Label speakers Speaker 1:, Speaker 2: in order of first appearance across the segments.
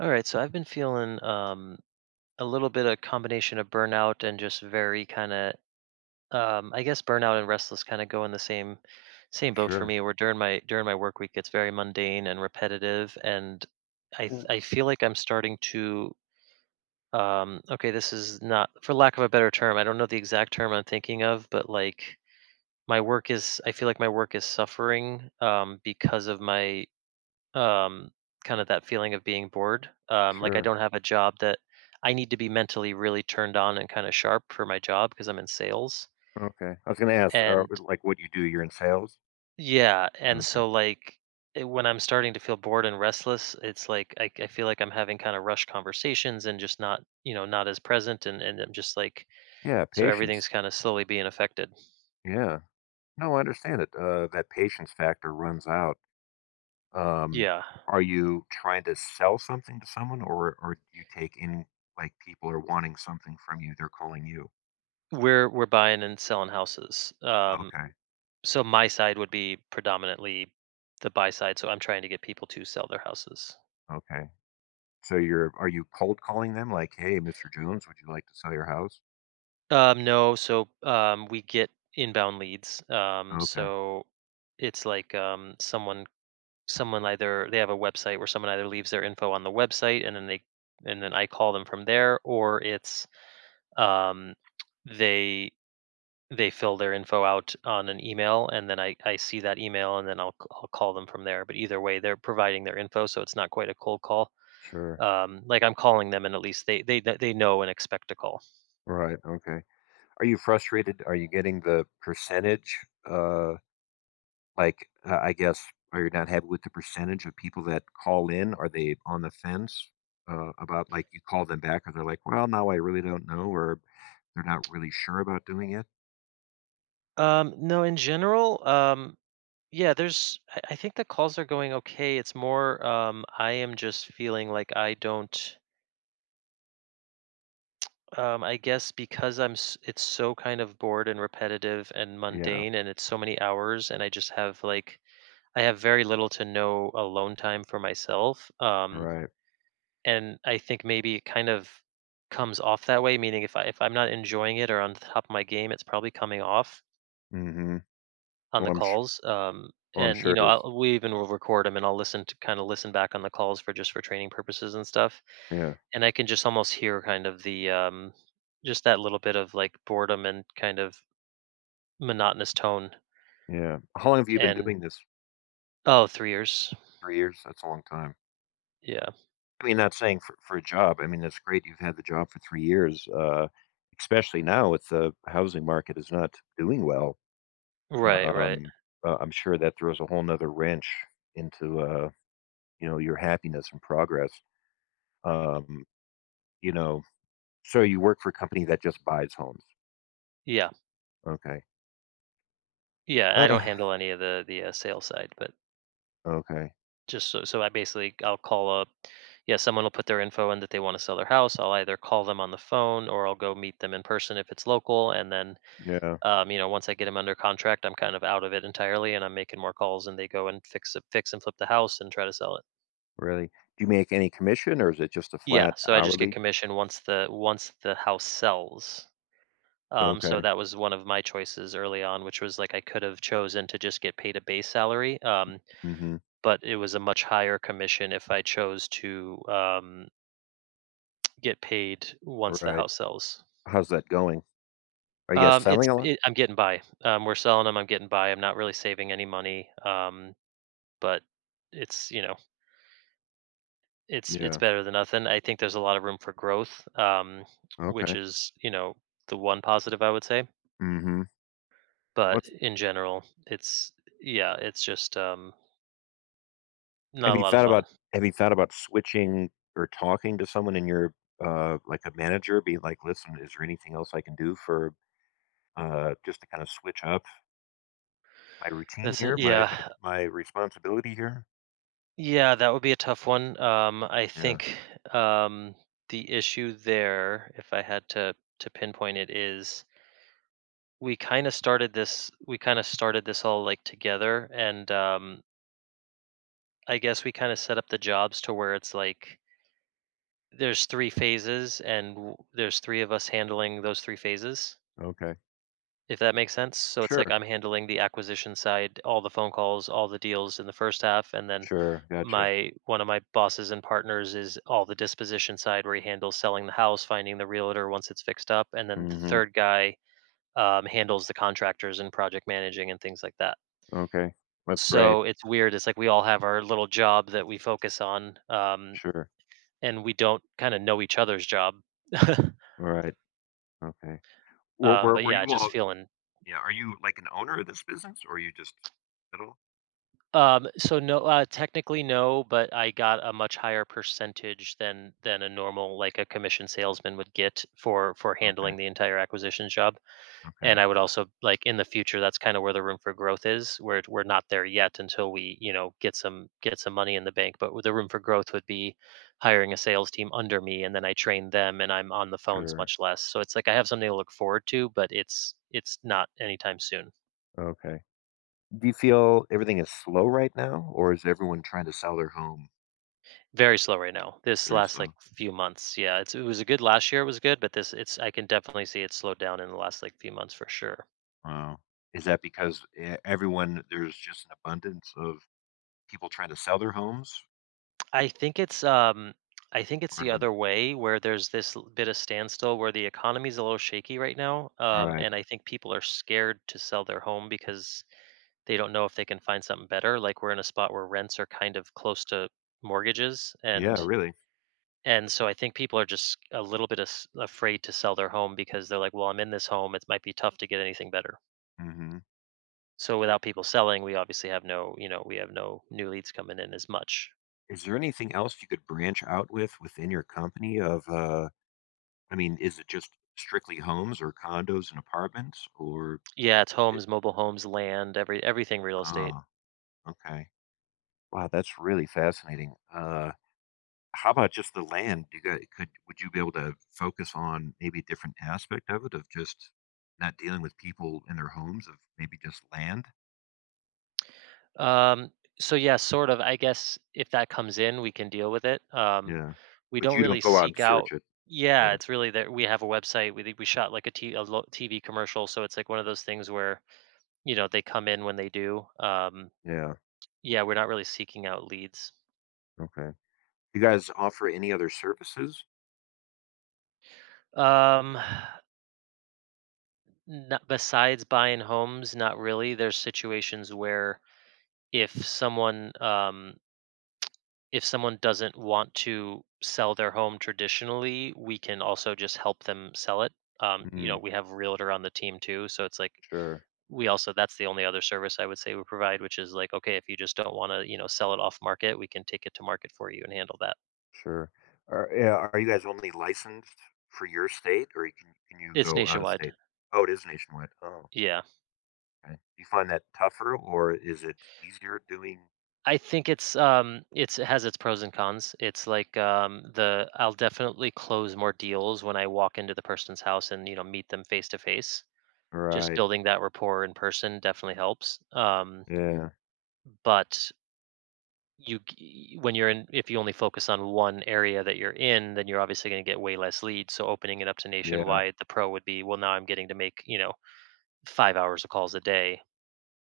Speaker 1: All right, so I've been feeling a little bit of combination of burnout and just very kind of, I guess burnout and restless kind of go in the same boat for
Speaker 2: Sure.
Speaker 1: me. Where during my work week, it's very mundane and repetitive, and
Speaker 2: W
Speaker 1: I feel like I'm starting to, okay, this is not for lack of a better term. I don't know the exact term I'm thinking of, but like my work is, I feel like my work is suffering because of my um, kind of that feeling of being bored. Like I
Speaker 2: sure.
Speaker 1: don't have a job that I need to be mentally really turned on and kind of sharp for my job because I'm in sales.
Speaker 2: Okay. I was gonna ask,
Speaker 1: And,
Speaker 2: like, what do you do, you're in sales?
Speaker 1: yeah, and
Speaker 2: Okay.
Speaker 1: so like when I'm starting to feel bored and restless, it's like I feel like I'm having kind of rushed conversations and just not, not as present, and I'm just like,
Speaker 2: Yeah,
Speaker 1: so
Speaker 2: patience.
Speaker 1: everything's kind of slowly being affected.
Speaker 2: Yeah. No, I understand it, that patience factor runs out. Um,
Speaker 1: Yeah.
Speaker 2: are you trying to sell something to someone or do you take in like, people are wanting something from you, they're calling you?
Speaker 1: We're buying and selling houses.
Speaker 2: Okay,
Speaker 1: So my side would be predominantly the buy side, so I'm trying to get people to sell their houses.
Speaker 2: okay. So you're are you cold calling them like, "Hey, Mr. Jones, would you like to sell your house?"
Speaker 1: No, so we get inbound leads.
Speaker 2: Okay.
Speaker 1: So it's like someone either they have a website where someone either leaves their info on the website, and then I call them from there, or it's um, they they fill their info out on an email, and then I see that email, and then I'll call them from there. But either way, they're providing their info, so it's not quite a cold call.
Speaker 2: Sure.
Speaker 1: Like I'm calling them, and at least they know and expect a call.
Speaker 2: Right, okay. Are you frustrated? Are you getting the percentage, uh like, I guess, are you not happy with the percentage of people that call in? Are they on the fence about like you call them back, or they're like, "Well, now I really don't know," or they're not really sure about doing it?
Speaker 1: No, in general, yeah, there's. I think the calls are going okay. It's more. I am just feeling like I don't. I guess because it's so kind of bored and repetitive and
Speaker 2: Yeah,
Speaker 1: mundane, and it's so many hours, and I just have, like, I have very little to no alone time for myself.
Speaker 2: right.
Speaker 1: And I think maybe it kind of comes off that way. Meaning, if I'm not enjoying it or on top of my game, it's probably coming off
Speaker 2: Mm-hmm.
Speaker 1: on
Speaker 2: Well,
Speaker 1: the
Speaker 2: I'm sh-
Speaker 1: calls.
Speaker 2: well, I'm
Speaker 1: And,
Speaker 2: sure it is.
Speaker 1: we even will record them, and I'll listen to kind of listen back on the calls for just for training purposes and stuff.
Speaker 2: Yeah,
Speaker 1: And I can just almost hear kind of the just that little bit of like boredom and kind of monotonous tone.
Speaker 2: yeah. How long have you been
Speaker 1: And,
Speaker 2: doing this?
Speaker 1: oh, 3 years.
Speaker 2: 3 years? That's a long time.
Speaker 1: Yeah.
Speaker 2: I mean, not saying for a job. I mean, that's great. You've had the job for 3 years, especially now with the housing market is not doing well.
Speaker 1: Right. Right.
Speaker 2: Um, I'm sure that throws a whole nother wrench into, you know, your happiness and progress. Um, you know, so you work for a company that just buys homes.
Speaker 1: Yeah.
Speaker 2: Okay.
Speaker 1: Yeah. I
Speaker 2: Uh,
Speaker 1: don't handle any of the sales side, but
Speaker 2: okay.
Speaker 1: just so I basically I'll call up. Yeah, someone will put their info in that they want to sell their house. I'll either call them on the phone, or I'll go meet them in person if it's local, and then
Speaker 2: Yeah,
Speaker 1: once I get them under contract, I'm kind of out of it entirely, and I'm making more calls, and they go and fix and flip the house and try to sell it.
Speaker 2: really. Do you make any commission or is it just a
Speaker 1: Yeah,
Speaker 2: flat
Speaker 1: so I just get
Speaker 2: hourly?
Speaker 1: commission once the house sells. So
Speaker 2: Okay.
Speaker 1: that was one of my choices early on, which was like I could have chosen to just get paid a base salary,
Speaker 2: Mm-hmm.
Speaker 1: but it was a much higher commission if I chose to get paid once the
Speaker 2: Right.
Speaker 1: house sells.
Speaker 2: How's that going? Are you guys selling a lot?
Speaker 1: I'm getting by. We're selling them. I'm getting by. I'm not really saving any money. But it's you know it's
Speaker 2: Yeah.
Speaker 1: better than nothing. I think there's a lot of room for growth, which
Speaker 2: Okay.
Speaker 1: is, the one positive I would say.
Speaker 2: Mm-hmm.
Speaker 1: But
Speaker 2: What's
Speaker 1: in general, it's yeah, it's just
Speaker 2: Have
Speaker 1: not a
Speaker 2: you
Speaker 1: lot of
Speaker 2: thought
Speaker 1: fun.
Speaker 2: about have you thought about switching or talking to someone in your, like a manager, being like, "Listen, is there anything else I can do for, just to kind of switch up my routine
Speaker 1: That's
Speaker 2: here,
Speaker 1: it.
Speaker 2: my my
Speaker 1: Yeah,
Speaker 2: my responsibility here?"
Speaker 1: yeah, that would be a tough one. I
Speaker 2: Yeah,
Speaker 1: think um, the issue there, if I had to pinpoint it, is we kind of started this all like together, and I guess we kind of set up the jobs to where it's like there's 3 phases, and w there's 3 of us handling those 3 phases,
Speaker 2: okay.
Speaker 1: if that makes sense. So it's like
Speaker 2: Sure,
Speaker 1: I'm handling the acquisition side, all the phone calls, all the deals in the first half, and then
Speaker 2: sure, gotcha.
Speaker 1: my one of my bosses and partners is all the disposition side, where he handles selling the house, finding the realtor once it's fixed up, and then the
Speaker 2: Mhm,
Speaker 1: 3rd guy, handles the contractors and project managing and things like that.
Speaker 2: okay. That's great.
Speaker 1: So it's weird, it's like we all have our little job that we focus on,
Speaker 2: Sure.
Speaker 1: and we don't kinda know each other's job.
Speaker 2: Alright, okay.
Speaker 1: But
Speaker 2: Were
Speaker 1: yeah,
Speaker 2: you
Speaker 1: just
Speaker 2: all
Speaker 1: feeling.
Speaker 2: yeah, are you like an owner of this business or are you just middle?
Speaker 1: So no, technically no, but I got a much higher percentage than a normal, like a commission salesman would get for
Speaker 2: Okay,
Speaker 1: handling the entire acquisitions job.
Speaker 2: okay.
Speaker 1: And I would also like in the future, that's kind of where the room for growth is. We're not there yet until we get some money in the bank. But the room for growth would be hiring a sales team under me, and then I train them, and I'm on the phones
Speaker 2: Sure,
Speaker 1: much less. So it's like I have something to look forward to, but it's not anytime soon.
Speaker 2: okay. Do you feel everything is slow right now, or is everyone trying to sell their home
Speaker 1: Very slow right now. This
Speaker 2: very
Speaker 1: last, like,
Speaker 2: slow?
Speaker 1: few months, yeah, it was a good last year. It was good, but this it's I can definitely see it slowed down in the last, like, few months for sure.
Speaker 2: Wow. Is that because everyone there's just an abundance of people trying to sell their homes,
Speaker 1: I think it's um I think it's
Speaker 2: or
Speaker 1: the
Speaker 2: even,
Speaker 1: other way, where there's this bit of standstill where the economy's a little shaky right now,
Speaker 2: all right.
Speaker 1: and I think people are scared to sell their home because they don't know if they can find something better. Like, we're in a spot where rents are kind of close to mortgages,
Speaker 2: Yeah,
Speaker 1: and.
Speaker 2: really.
Speaker 1: And so I think people are just a little bit afraid to sell their home, because they're like, well, I'm in this home. It might be tough to get anything better.
Speaker 2: hmm
Speaker 1: So
Speaker 2: i-
Speaker 1: without people selling, we obviously have no, you know, we have no new leads coming in as much.
Speaker 2: is there anything else you could branch out with within your company? Of, I mean, is it just strictly homes or condos and apartments, or?
Speaker 1: Yeah, it's
Speaker 2: It,
Speaker 1: homes, mobile homes, land, everything real estate.
Speaker 2: oh, okay. Wow, that's really fascinating. How about just the land? Do You guys could would you be able to focus on maybe a different aspect of it, of just not dealing with people in their homes, of maybe just land?
Speaker 1: Um, so yeah, sort of. I guess if that comes in, we can deal with it.
Speaker 2: Yeah.
Speaker 1: We
Speaker 2: But
Speaker 1: don't
Speaker 2: you don't
Speaker 1: really
Speaker 2: go out and
Speaker 1: seek out.
Speaker 2: search it.
Speaker 1: Yeah,
Speaker 2: Yeah.
Speaker 1: it's really that we have a website. We shot like a TV commercial, so it's like one of those things where they come in when they do.
Speaker 2: Yeah.
Speaker 1: Yeah, we're not really seeking out leads.
Speaker 2: Okay. You guys offer any other services?
Speaker 1: Um, Not, besides buying homes, not really. There's situations where if someone um, if someone doesn't want to sell their home traditionally, we can also just help them sell it. Um, you
Speaker 2: Mm,
Speaker 1: know, we have a realtor on the team too, so it's like
Speaker 2: sure.
Speaker 1: we also that's the only other service I would say we provide, which is like, okay, if you just don't want to, sell it off market, we can take it to market for you and handle that.
Speaker 2: Sure. Yeah, are you guys only licensed for your state or can you
Speaker 1: It's
Speaker 2: go out of
Speaker 1: nationwide.
Speaker 2: state? Oh, it is nationwide. Oh,
Speaker 1: Yeah.
Speaker 2: okay. Do you find that tougher or is it easier doing?
Speaker 1: I think it's it has its pros and cons. It's like the I'll definitely close more deals when I walk into the person's house and meet them face to face. Just
Speaker 2: Right.
Speaker 1: building that rapport in person definitely helps. Um
Speaker 2: Yeah.
Speaker 1: but when you're in, if you only focus on one area that you're in, then you're obviously going to get way less leads. So opening it up to
Speaker 2: Yeah.
Speaker 1: nationwide, the pro would be, well, now I'm getting to make, 5 hours of calls a day.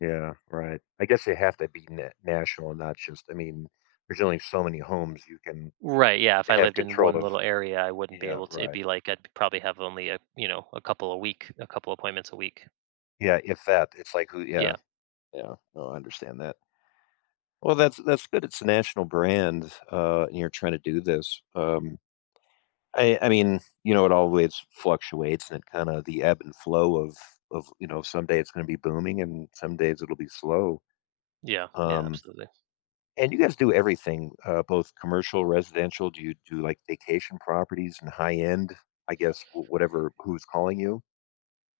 Speaker 2: Yeah, right. I guess they have to be na national and not just I mean, there's only so many homes you can
Speaker 1: Right, yeah, if I
Speaker 2: have
Speaker 1: lived in
Speaker 2: control
Speaker 1: one
Speaker 2: of.
Speaker 1: little area, I wouldn't be
Speaker 2: Yeah,
Speaker 1: able to, it'd
Speaker 2: right.
Speaker 1: be like I'd probably have only a couple appointments a week.
Speaker 2: Yeah, if that, it's like who
Speaker 1: Yeah.
Speaker 2: yeah, yeah. No, I understand that. Well, that's good. It's a national brand, and you're trying to do this. I mean, you know, it always fluctuates and it kind of the ebb and flow of you know, someday it's going to be booming and some days it'll be slow.
Speaker 1: Yeah, yeah,
Speaker 2: Um,
Speaker 1: absolutely.
Speaker 2: And you guys do everything, both commercial, residential? Do you do, like, vacation properties and high end? I guess w whatever who's calling you?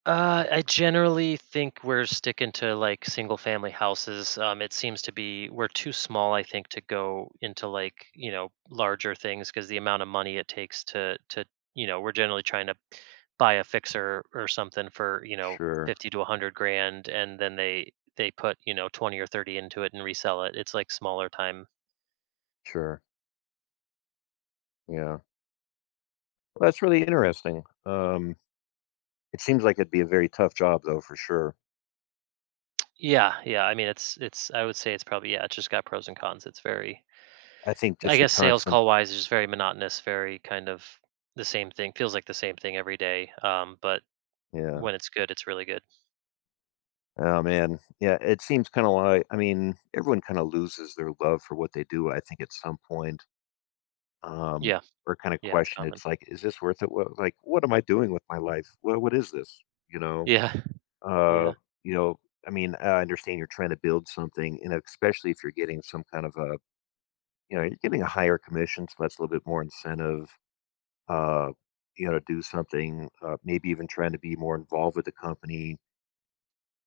Speaker 1: I generally think we're sticking to like single family houses. It seems to be we're too small, I think, to go into like larger things, because the amount of money it takes to, we're generally trying to buy a fixer or something for
Speaker 2: Sure,
Speaker 1: 50 to 100 grand, and then they put 20 or 30 into it and resell it. It's like smaller time.
Speaker 2: sure, yeah. Well, that's really interesting. It seems like it'd be a very tough job, though, for sure.
Speaker 1: Yeah, yeah. I mean, it's I would say it's probably, yeah. It's just got pros and cons. It's very
Speaker 2: I think
Speaker 1: I
Speaker 2: just the
Speaker 1: guess sales
Speaker 2: constant
Speaker 1: call wise is just very monotonous, very kind of the same thing. Feels like the same thing every day. But
Speaker 2: yeah.
Speaker 1: when it's good, it's really good.
Speaker 2: Oh, man. Yeah, it seems kinda like I mean, everyone kinda loses their love for what they do, I think, at some point, um,
Speaker 1: Yeah,
Speaker 2: or kinda
Speaker 1: yeah, it's
Speaker 2: question,
Speaker 1: common.
Speaker 2: it's like, "Is this worth it? What like, what am I doing with my life? What is this?" You know?
Speaker 1: Yeah, yeah,
Speaker 2: Uh, you know, I mean, I understand you're trying to build something, and especially if you're getting some kind of a, you know, you're getting a higher commission, so that's a little bit more incentive. Uh, you know, to do something, maybe even trying to be more involved with the company.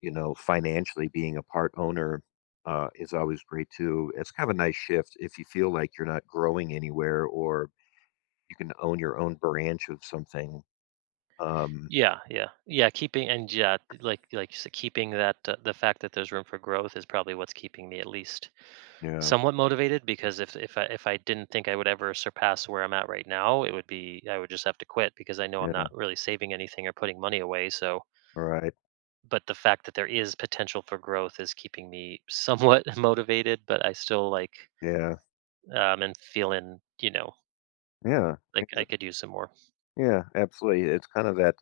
Speaker 2: You know, financially being a part owner is always great too. It's kind of a nice shift if you feel like you're not growing anywhere, or you can own your own branch of something. Um,
Speaker 1: yeah, yeah, yeah. Keeping and yeah, like you said, keeping that the fact that there's room for growth is probably what's keeping me at least
Speaker 2: yeah,
Speaker 1: somewhat motivated. Because if I didn't think I would ever surpass where I'm at right now, it would be, I would just have to quit, because I know I'm not
Speaker 2: yeah,
Speaker 1: really saving anything or putting money away. So.
Speaker 2: all right,
Speaker 1: But the fact that there is potential for growth is keeping me somewhat motivated, but I still, like,
Speaker 2: yeah,
Speaker 1: am feeling,
Speaker 2: yeah.
Speaker 1: like I could use some more.
Speaker 2: Yeah, absolutely. It's kind of that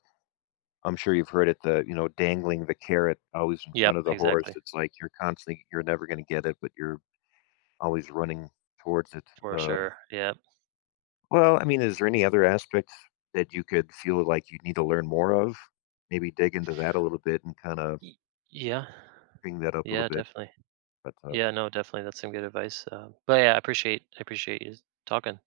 Speaker 2: I'm sure you've heard it, the, you know, dangling the carrot always in
Speaker 1: Yep,
Speaker 2: front of the horse.
Speaker 1: exactly.
Speaker 2: It's like you're never gonna get it, but you're always running towards it.
Speaker 1: For
Speaker 2: Uh,
Speaker 1: sure. Yeah.
Speaker 2: well, I mean, is there any other aspects that you could feel like you need to learn more of? Maybe dig into that a little bit and kinda
Speaker 1: Y yeah.
Speaker 2: bring that up a little
Speaker 1: Yeah,
Speaker 2: bit,
Speaker 1: definitely.
Speaker 2: but,
Speaker 1: Yeah, no, definitely, that's some good advice, but yeah, I appreciate you talking.